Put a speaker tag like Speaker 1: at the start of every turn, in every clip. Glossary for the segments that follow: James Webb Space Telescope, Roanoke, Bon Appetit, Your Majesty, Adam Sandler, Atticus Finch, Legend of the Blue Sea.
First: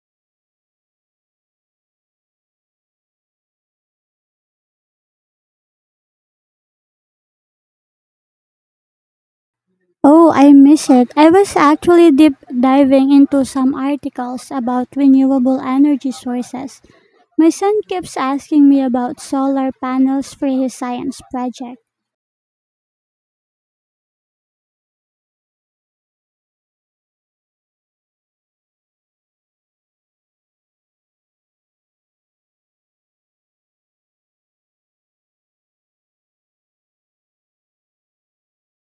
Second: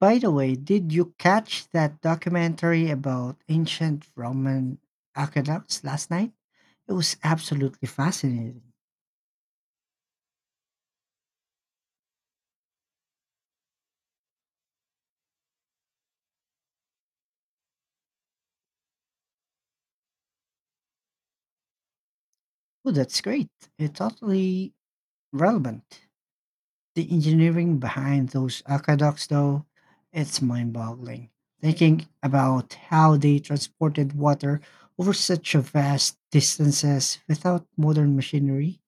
Speaker 1: By the way, did you catch that documentary about ancient Roman aqueducts last night? It was absolutely fascinating.
Speaker 2: Oh, I miss it. I was actually deep diving into some articles about renewable energy sources. My son keeps asking me about solar panels for his science project.
Speaker 1: Oh, that's great. It's totally relevant. The engineering behind those aqueducts, though, it's mind boggling. Thinking about how they transported water over such a vast distances without modern machinery.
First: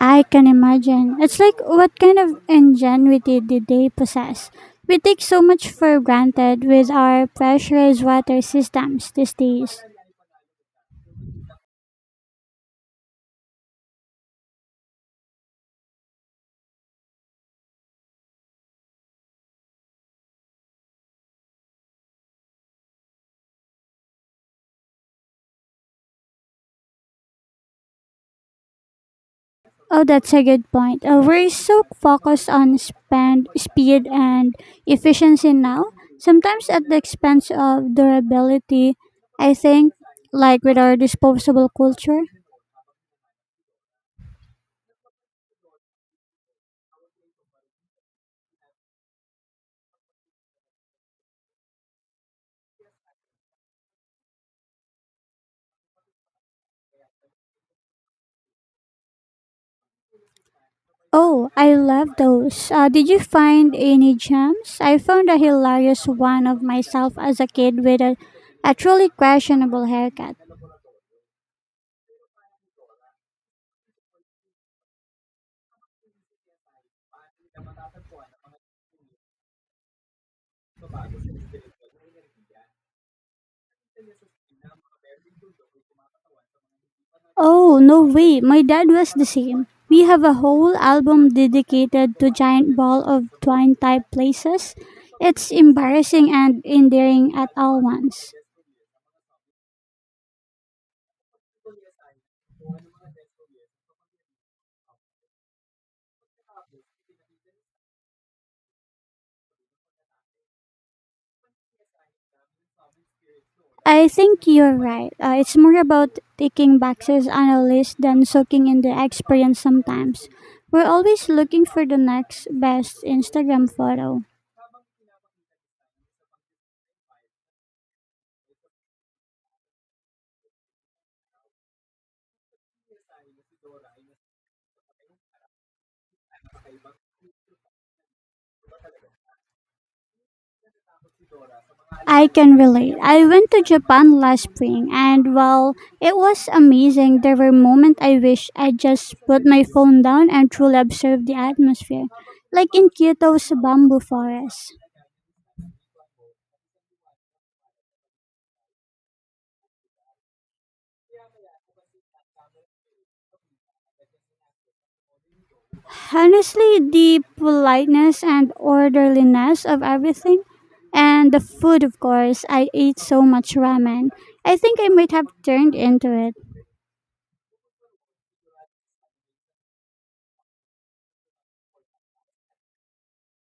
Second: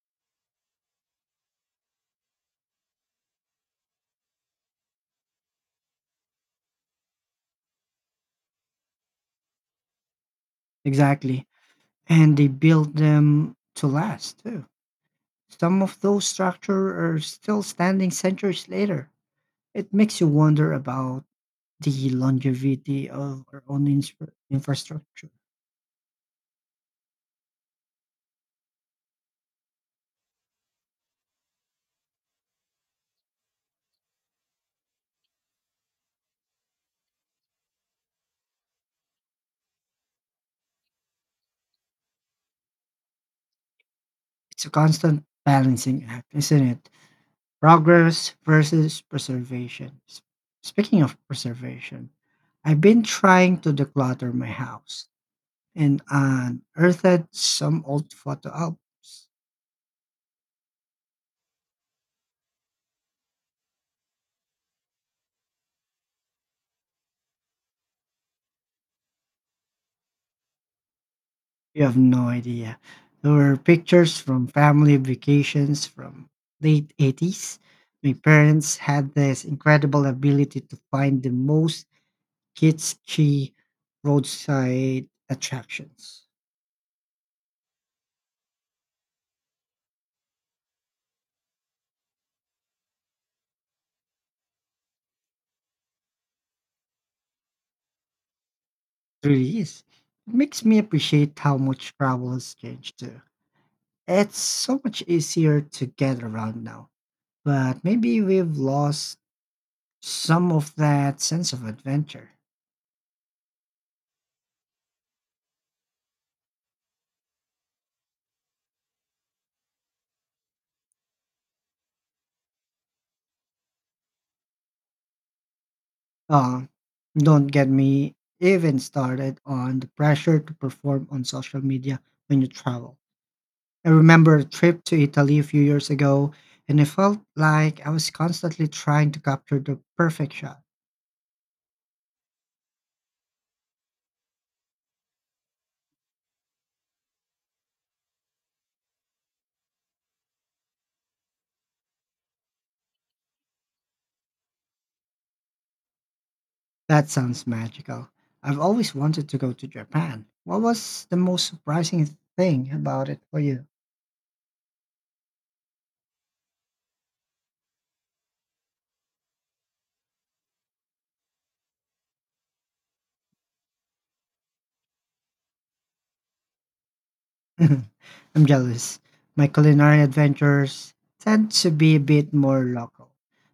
Speaker 2: I can imagine. It's like what kind of ingenuity did they possess? We take so much for granted with our pressurized water systems these days.
Speaker 1: Exactly. And they built them to last, too. Some of those structures are still standing centuries later. It makes you wonder about the longevity of our own infrastructure.
Speaker 2: Oh, that's a good point. We're so focused on spend, speed and efficiency now, sometimes at the expense of durability, I think, like with our disposable culture.
Speaker 1: It's a constant balancing act, isn't it? Progress versus preservation. Speaking of preservation, I've been trying to declutter my house and unearthed some old photo albums.
Speaker 2: Oh, I love those. Did you find any gems? I found a hilarious one of myself as a kid with a truly questionable haircut.
Speaker 1: You have no idea. There were pictures from family vacations from late 80s. My parents had this incredible ability to find the most kitschy roadside attractions.
Speaker 2: Oh, no way. My dad was the same. We have a whole album dedicated to giant ball of twine type places. It's embarrassing and endearing at all once.
Speaker 1: It really is. It makes me appreciate how much travel has changed too. It's so much easier to get around now. But maybe we've lost some of that sense of adventure.
Speaker 2: I think you're right. It's more about ticking boxes on a list than soaking in the experience sometimes. We're always looking for the next best Instagram photo.
Speaker 1: Uh, don't get me even started on the pressure to perform on social media when you travel. I remember a trip to Italy a few years ago, and it felt like I was constantly trying to capture the perfect shot.
Speaker 2: I can relate. I went to Japan last spring, and while it was amazing, there were moments I wish I just put my phone down and truly observed the atmosphere, like in Kyoto's bamboo forest.
Speaker 1: That sounds magical. I've always wanted to go to Japan. What was the most surprising thing about it for you?
Speaker 2: Honestly, the politeness and orderliness of everything, and the food, of course. I ate so much ramen. I think I might have turned into it.
Speaker 1: I'm jealous. My culinary adventures tend to be a bit more local.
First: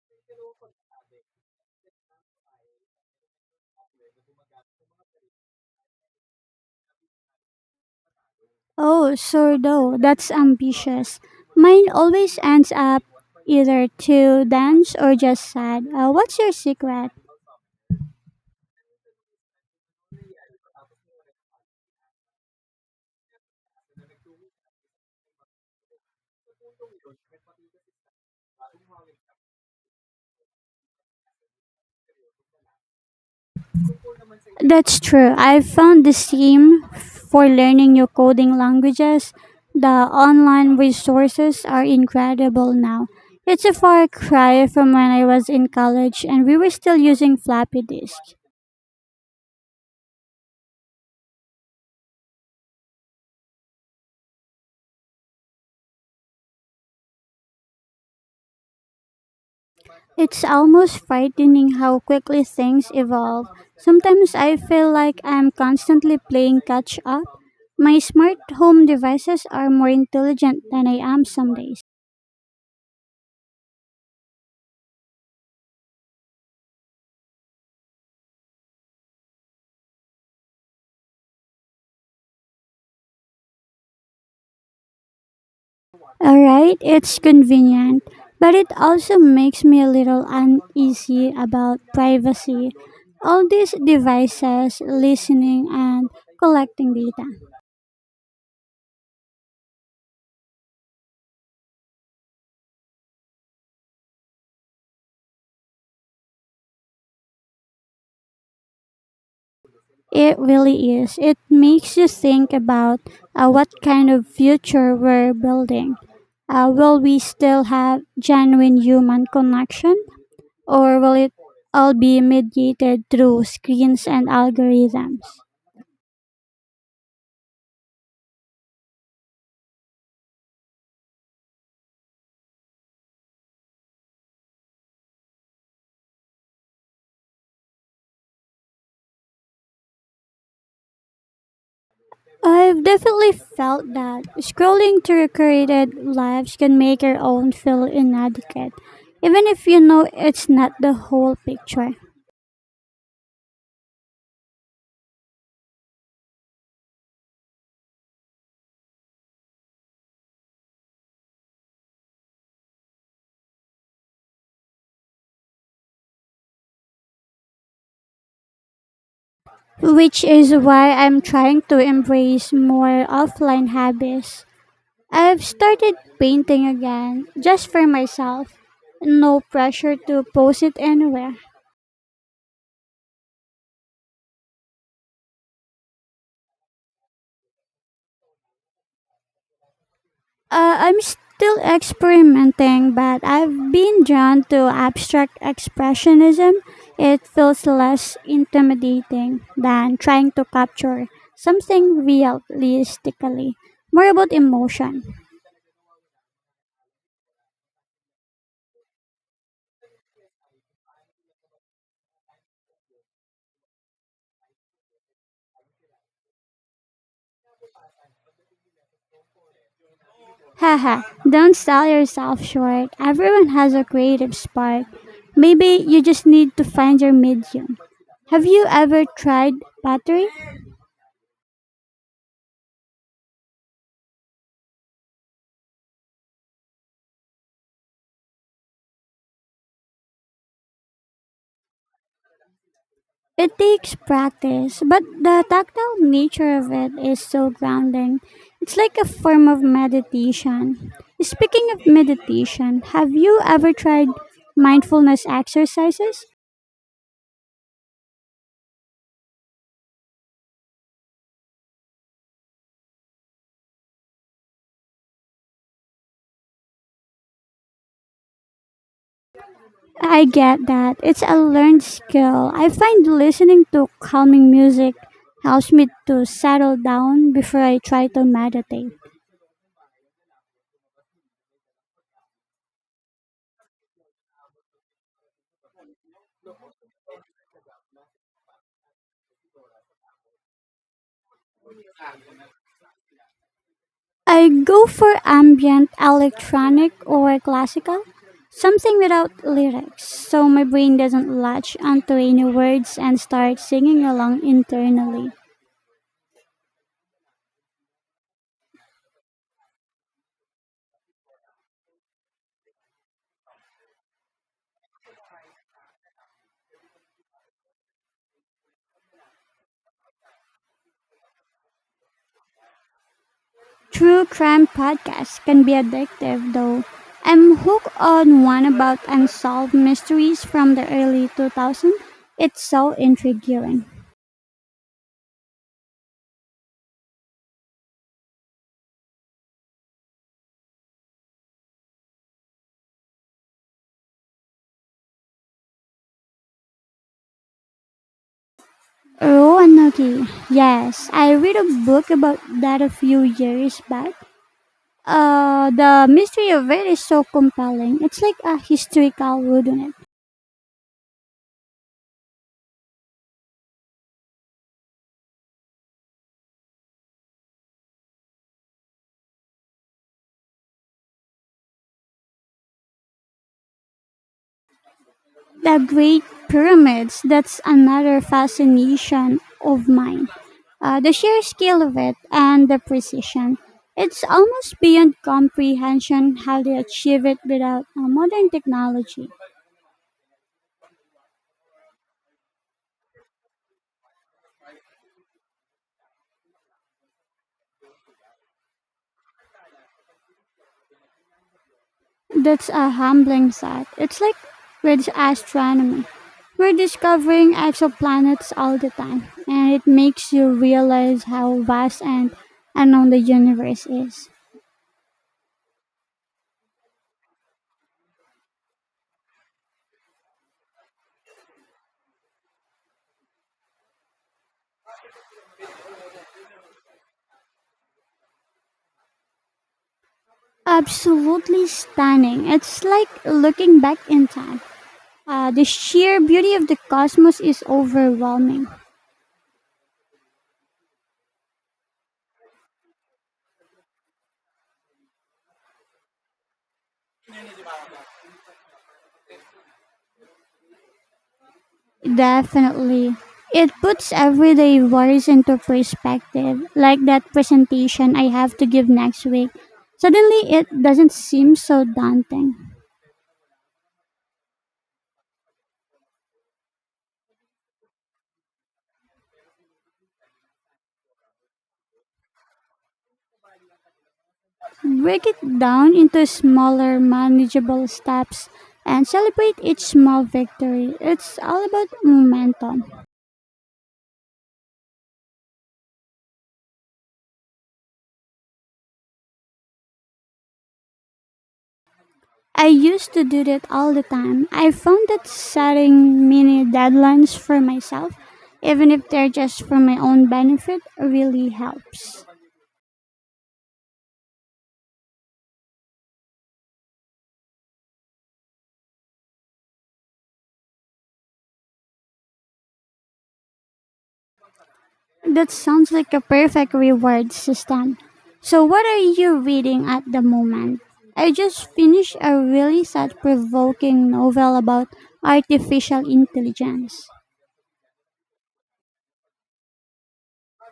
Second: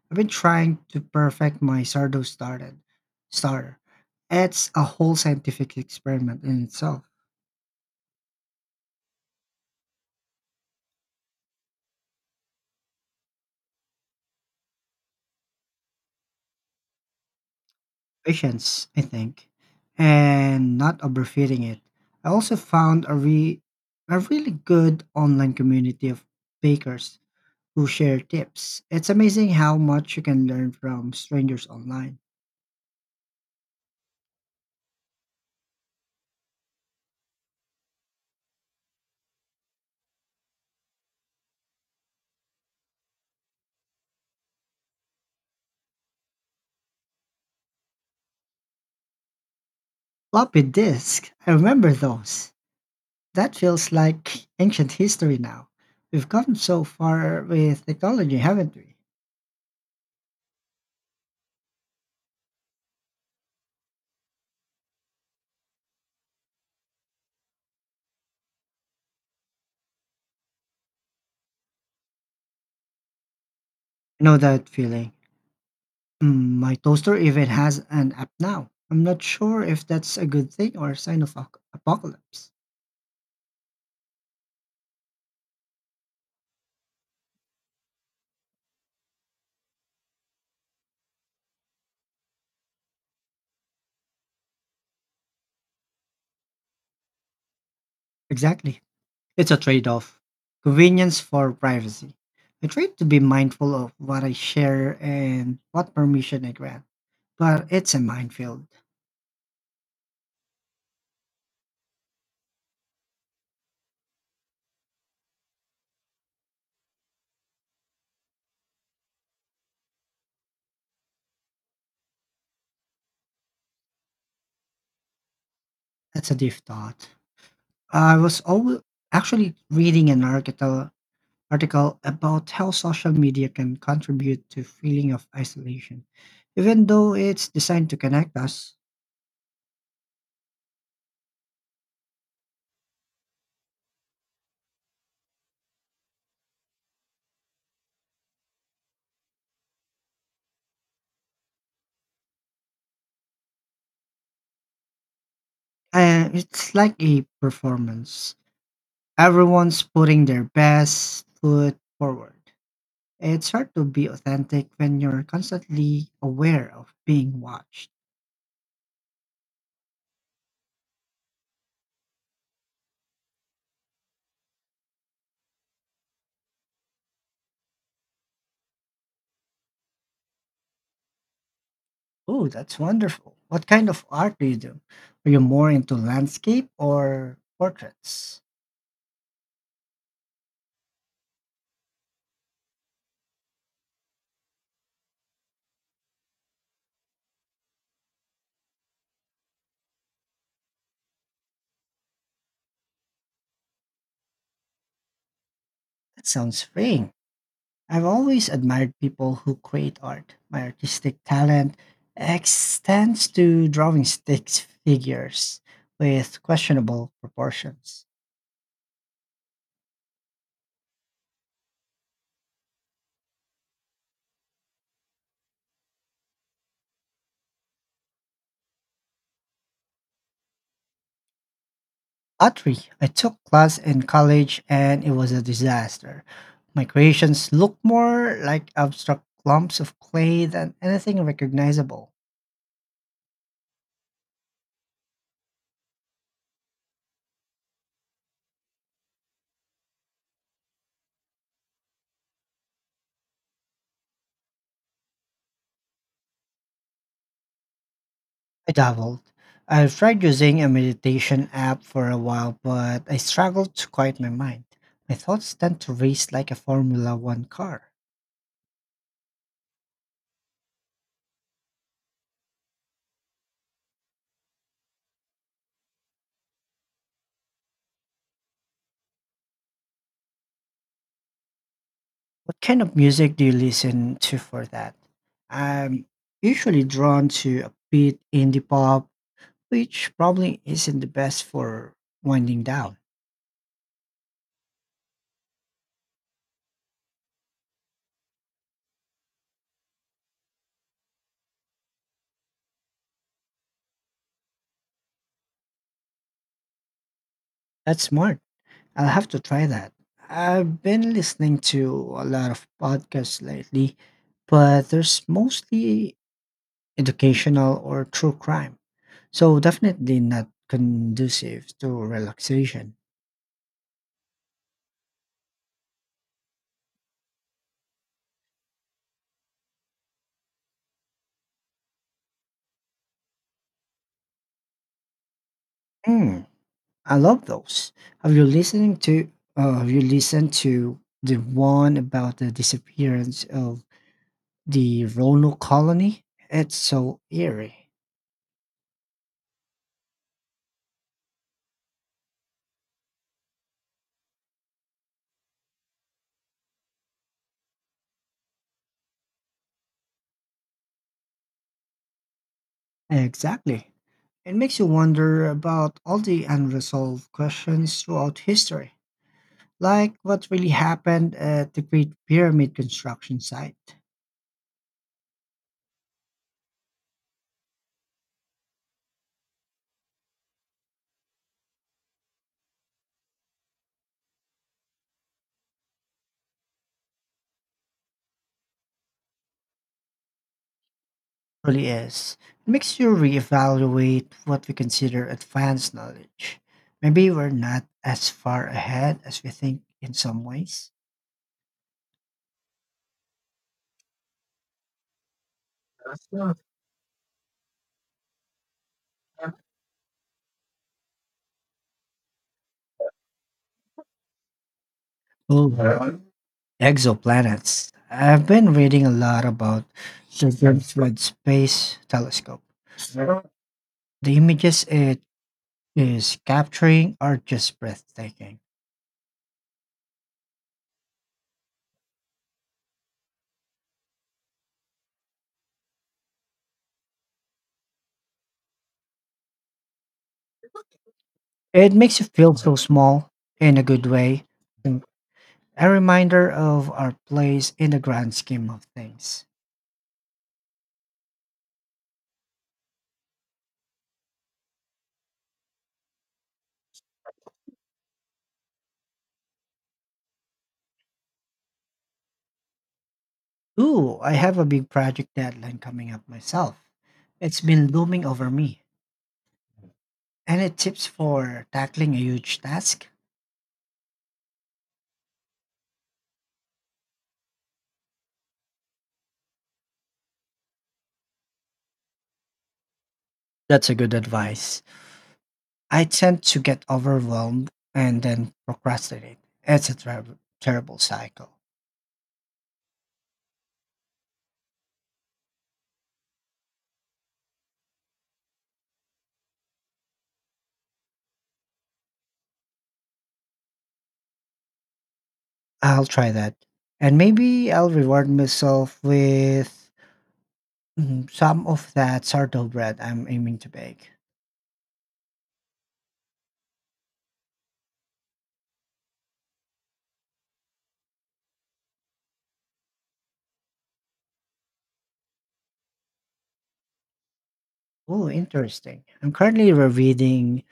Speaker 1: I've been trying to perfect my sardo started starter. It's a whole scientific experiment in itself.
Speaker 2: Oh, sourdough. That's ambitious. Mine always ends up either too dense or just sad. What's your secret?
Speaker 1: Patience, I think, and not overfeeding it. I also found a really good online community of bakers who share tips. It's amazing how much you can learn from strangers online.
Speaker 2: That's true. I found the same for learning new coding languages. The online resources are incredible now. It's a far cry from when I was in college and we were still using floppy disks.
Speaker 1: Floppy disk. I remember those. That feels like ancient history now. We've come so far with technology, haven't we?
Speaker 2: It's almost frightening how quickly things evolve. Sometimes I feel like I'm constantly playing catch up. My smart home devices are more intelligent than I am some days.
Speaker 1: I know that feeling. My toaster even has an app now. I'm not sure if that's a good thing or a sign of apocalypse.
Speaker 2: Alright, it's convenient, but it also makes me a little uneasy about privacy. All these devices listening and collecting data.
Speaker 1: Exactly. It's a trade off convenience for privacy. I try to be mindful of what I share and what permission I grant, but it's a minefield.
Speaker 2: It really is. It makes you think about, what kind of future we're building. Will we still have genuine human connection, or will it all be mediated through screens and algorithms?
Speaker 1: That's a deep thought. I was always actually reading an article about how social media can contribute to feeling of isolation even though it's designed to connect us.
Speaker 2: I've definitely felt that scrolling through curated lives can make your own feel inadequate, even if you know it's not the whole picture.
Speaker 1: It's like a performance. Everyone's putting their best foot forward. It's hard to be authentic when you're constantly aware of being watched.
Speaker 2: Which is why I'm trying to embrace more offline habits. I've started painting again, just for myself. No pressure to post it anywhere.
Speaker 1: Oh, that's wonderful. What kind of art do you do? Are you more into landscape or portraits?
Speaker 2: I'm still experimenting, but I've been drawn to abstract expressionism. It feels less intimidating than trying to capture something realistically, more about emotion.
Speaker 1: That sounds freeing. I've always admired people who create art. My artistic talent extends to drawing stick figures with questionable proportions.
Speaker 2: Haha, don't sell yourself short. Everyone has a creative spark. Maybe you just need to find your medium. Have you ever tried pottery?
Speaker 1: Pottery, I took class in college and it was a disaster. My creations look more like abstract clumps of clay than anything recognizable.
Speaker 2: It takes practice, but the tactile nature of it is so grounding. It's like a form of meditation. Speaking of meditation, have you ever tried mindfulness exercises?
Speaker 1: I dabbled. I've tried using a meditation app for a while, but I struggle to quiet my mind. My thoughts tend to race like a Formula One car.
Speaker 2: I get that. It's a learned skill. I find listening to calming music helps me to settle down before I try to meditate.
Speaker 1: What kind of music do you listen to for that? I'm usually drawn to a bit indie pop, which probably isn't the best for winding down.
Speaker 2: I go for ambient, electronic, or classical, something without lyrics, so my brain doesn't latch onto any words and start singing along internally.
Speaker 1: That's smart. I'll have to try that. I've been listening to a lot of podcasts lately, but there's mostly educational or true crime. So definitely not conducive to relaxation.
Speaker 2: True crime podcasts can be addictive, though. I'm hooked on one about unsolved mysteries from the early 2000s. It's so intriguing.
Speaker 1: Hmm. I love those. Have you listening to have you listened to the one about the disappearance of the Roanoke colony? It's so eerie.
Speaker 2: Roanoke. Yes, I read a book about that a few years back. The mystery of it is so compelling. It's like a historical wooden.
Speaker 1: Exactly. It makes you wonder about all the unresolved questions throughout history. Like what really happened at the Great Pyramid construction site.
Speaker 2: The Great Pyramids, that's another fascination of mine. The sheer scale of it and the precision. It's almost beyond comprehension how they achieve it without modern technology.
Speaker 1: Really is. It makes you reevaluate what we consider advanced knowledge. Maybe we're not as far ahead as we think in some ways.
Speaker 2: That's a humbling thought. It's like with astronomy.
Speaker 1: That's not-
Speaker 2: We're discovering exoplanets all the time, and it makes you realize how vast and unknown the universe is.
Speaker 1: Oh, right. Exoplanets. I've been reading a lot about the James Webb Space Telescope. The images it is capturing are just breathtaking.
Speaker 2: Absolutely stunning. It's like looking back in time. The sheer beauty of the cosmos is overwhelming.
Speaker 1: It makes you feel so small, in a good way, and a reminder of our place in the grand scheme of things.
Speaker 2: Definitely. It puts everyday worries into perspective, like that presentation I have to give next week. Suddenly, it doesn't seem so daunting.
Speaker 1: Ooh, I have a big project deadline coming up myself. It's been looming over me. Any tips for tackling a huge task?
Speaker 2: Break it down into smaller, manageable steps and celebrate each small victory. It's all about momentum.
Speaker 1: That's a good advice. I tend to get overwhelmed and then procrastinate. It's a terrible cycle.
Speaker 2: I used to do that all the time. I found that setting mini deadlines for myself, even if they're just for my own benefit, really helps.
Speaker 1: I'll try that. And maybe I'll reward myself with some of that sourdough bread I'm aiming to bake.
Speaker 2: That sounds like a perfect reward system. So, what are you reading at the moment? I just finished a really thought provoking novel about artificial intelligence.
Speaker 1: Oh, interesting. I'm currently rereading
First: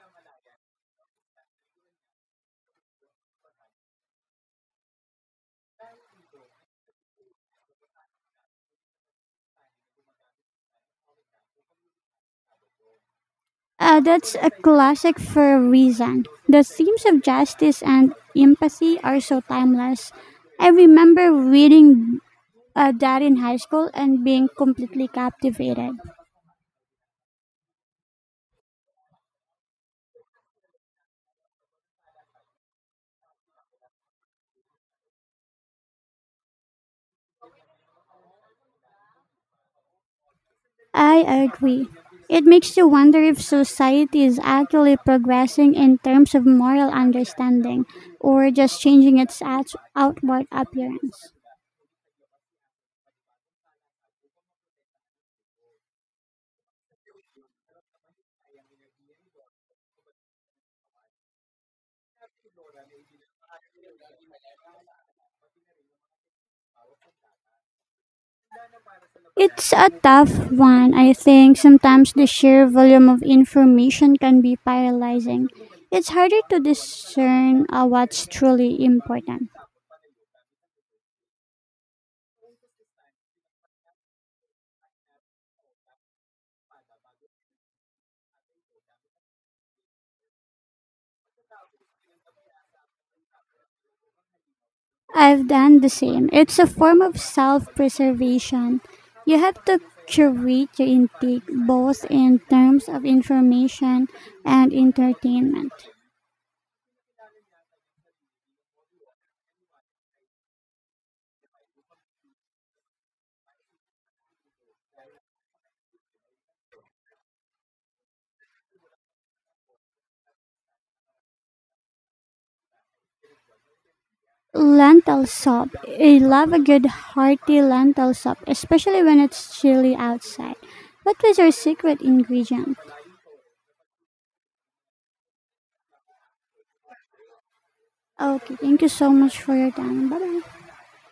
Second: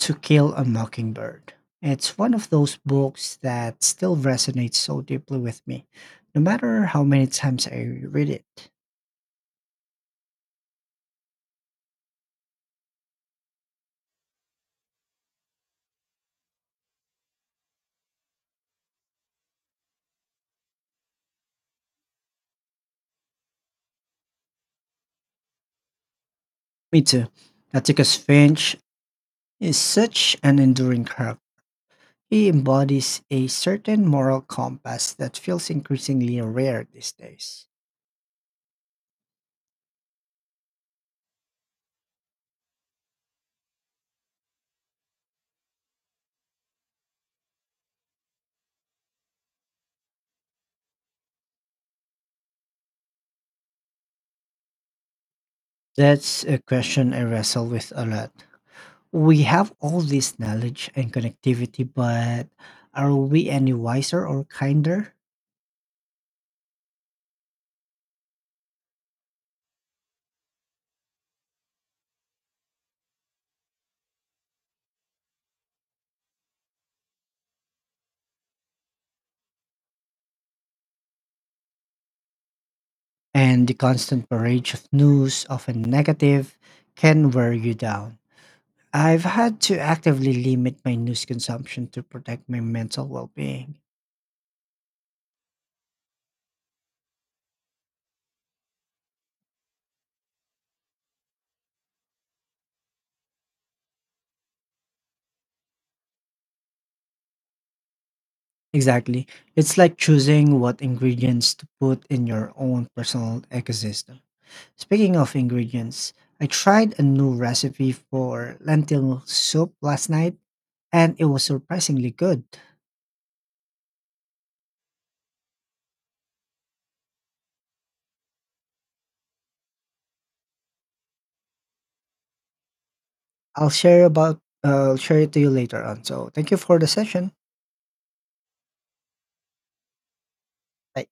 Speaker 1: To Kill a Mockingbird. It's one of those books that still resonates so deeply with me, no matter how many times I read it.
Speaker 2: That's a classic for a reason. The themes of justice and empathy are so timeless. I remember reading, that in high school and being completely captivated.
Speaker 1: Me too. Atticus Finch is such an enduring character. He embodies a certain moral compass that feels increasingly rare these days.
Speaker 2: I agree. It makes you wonder if society is actually progressing in terms of moral understanding or just changing its outward appearance.
Speaker 1: That's a question I wrestle with a lot. We have all this knowledge and connectivity, but are we any wiser or kinder?
Speaker 2: It's a tough one. I think sometimes the sheer volume of information can be paralyzing. It's harder to discern, what's truly important.
Speaker 1: And the constant barrage of news, often negative, can wear you down. I've had to actively limit my news consumption to protect my mental well being.
Speaker 2: I've done the same. It's a form of self preservation. You have to curate your intake, both in terms of information and entertainment.
Speaker 1: Exactly. It's like choosing what ingredients to put in your own personal ecosystem. Speaking of ingredients, I tried a new recipe for lentil soup last night and it was surprisingly good.
Speaker 2: Lentil soup. I love a good hearty lentil soup, especially when it's chilly outside. What was your secret ingredient?
Speaker 1: I'll share about, I'll share it to you later on. So, thank you for the session.
Speaker 2: Okay, thank you so much for your time. Bye bye.
Speaker 1: Bye.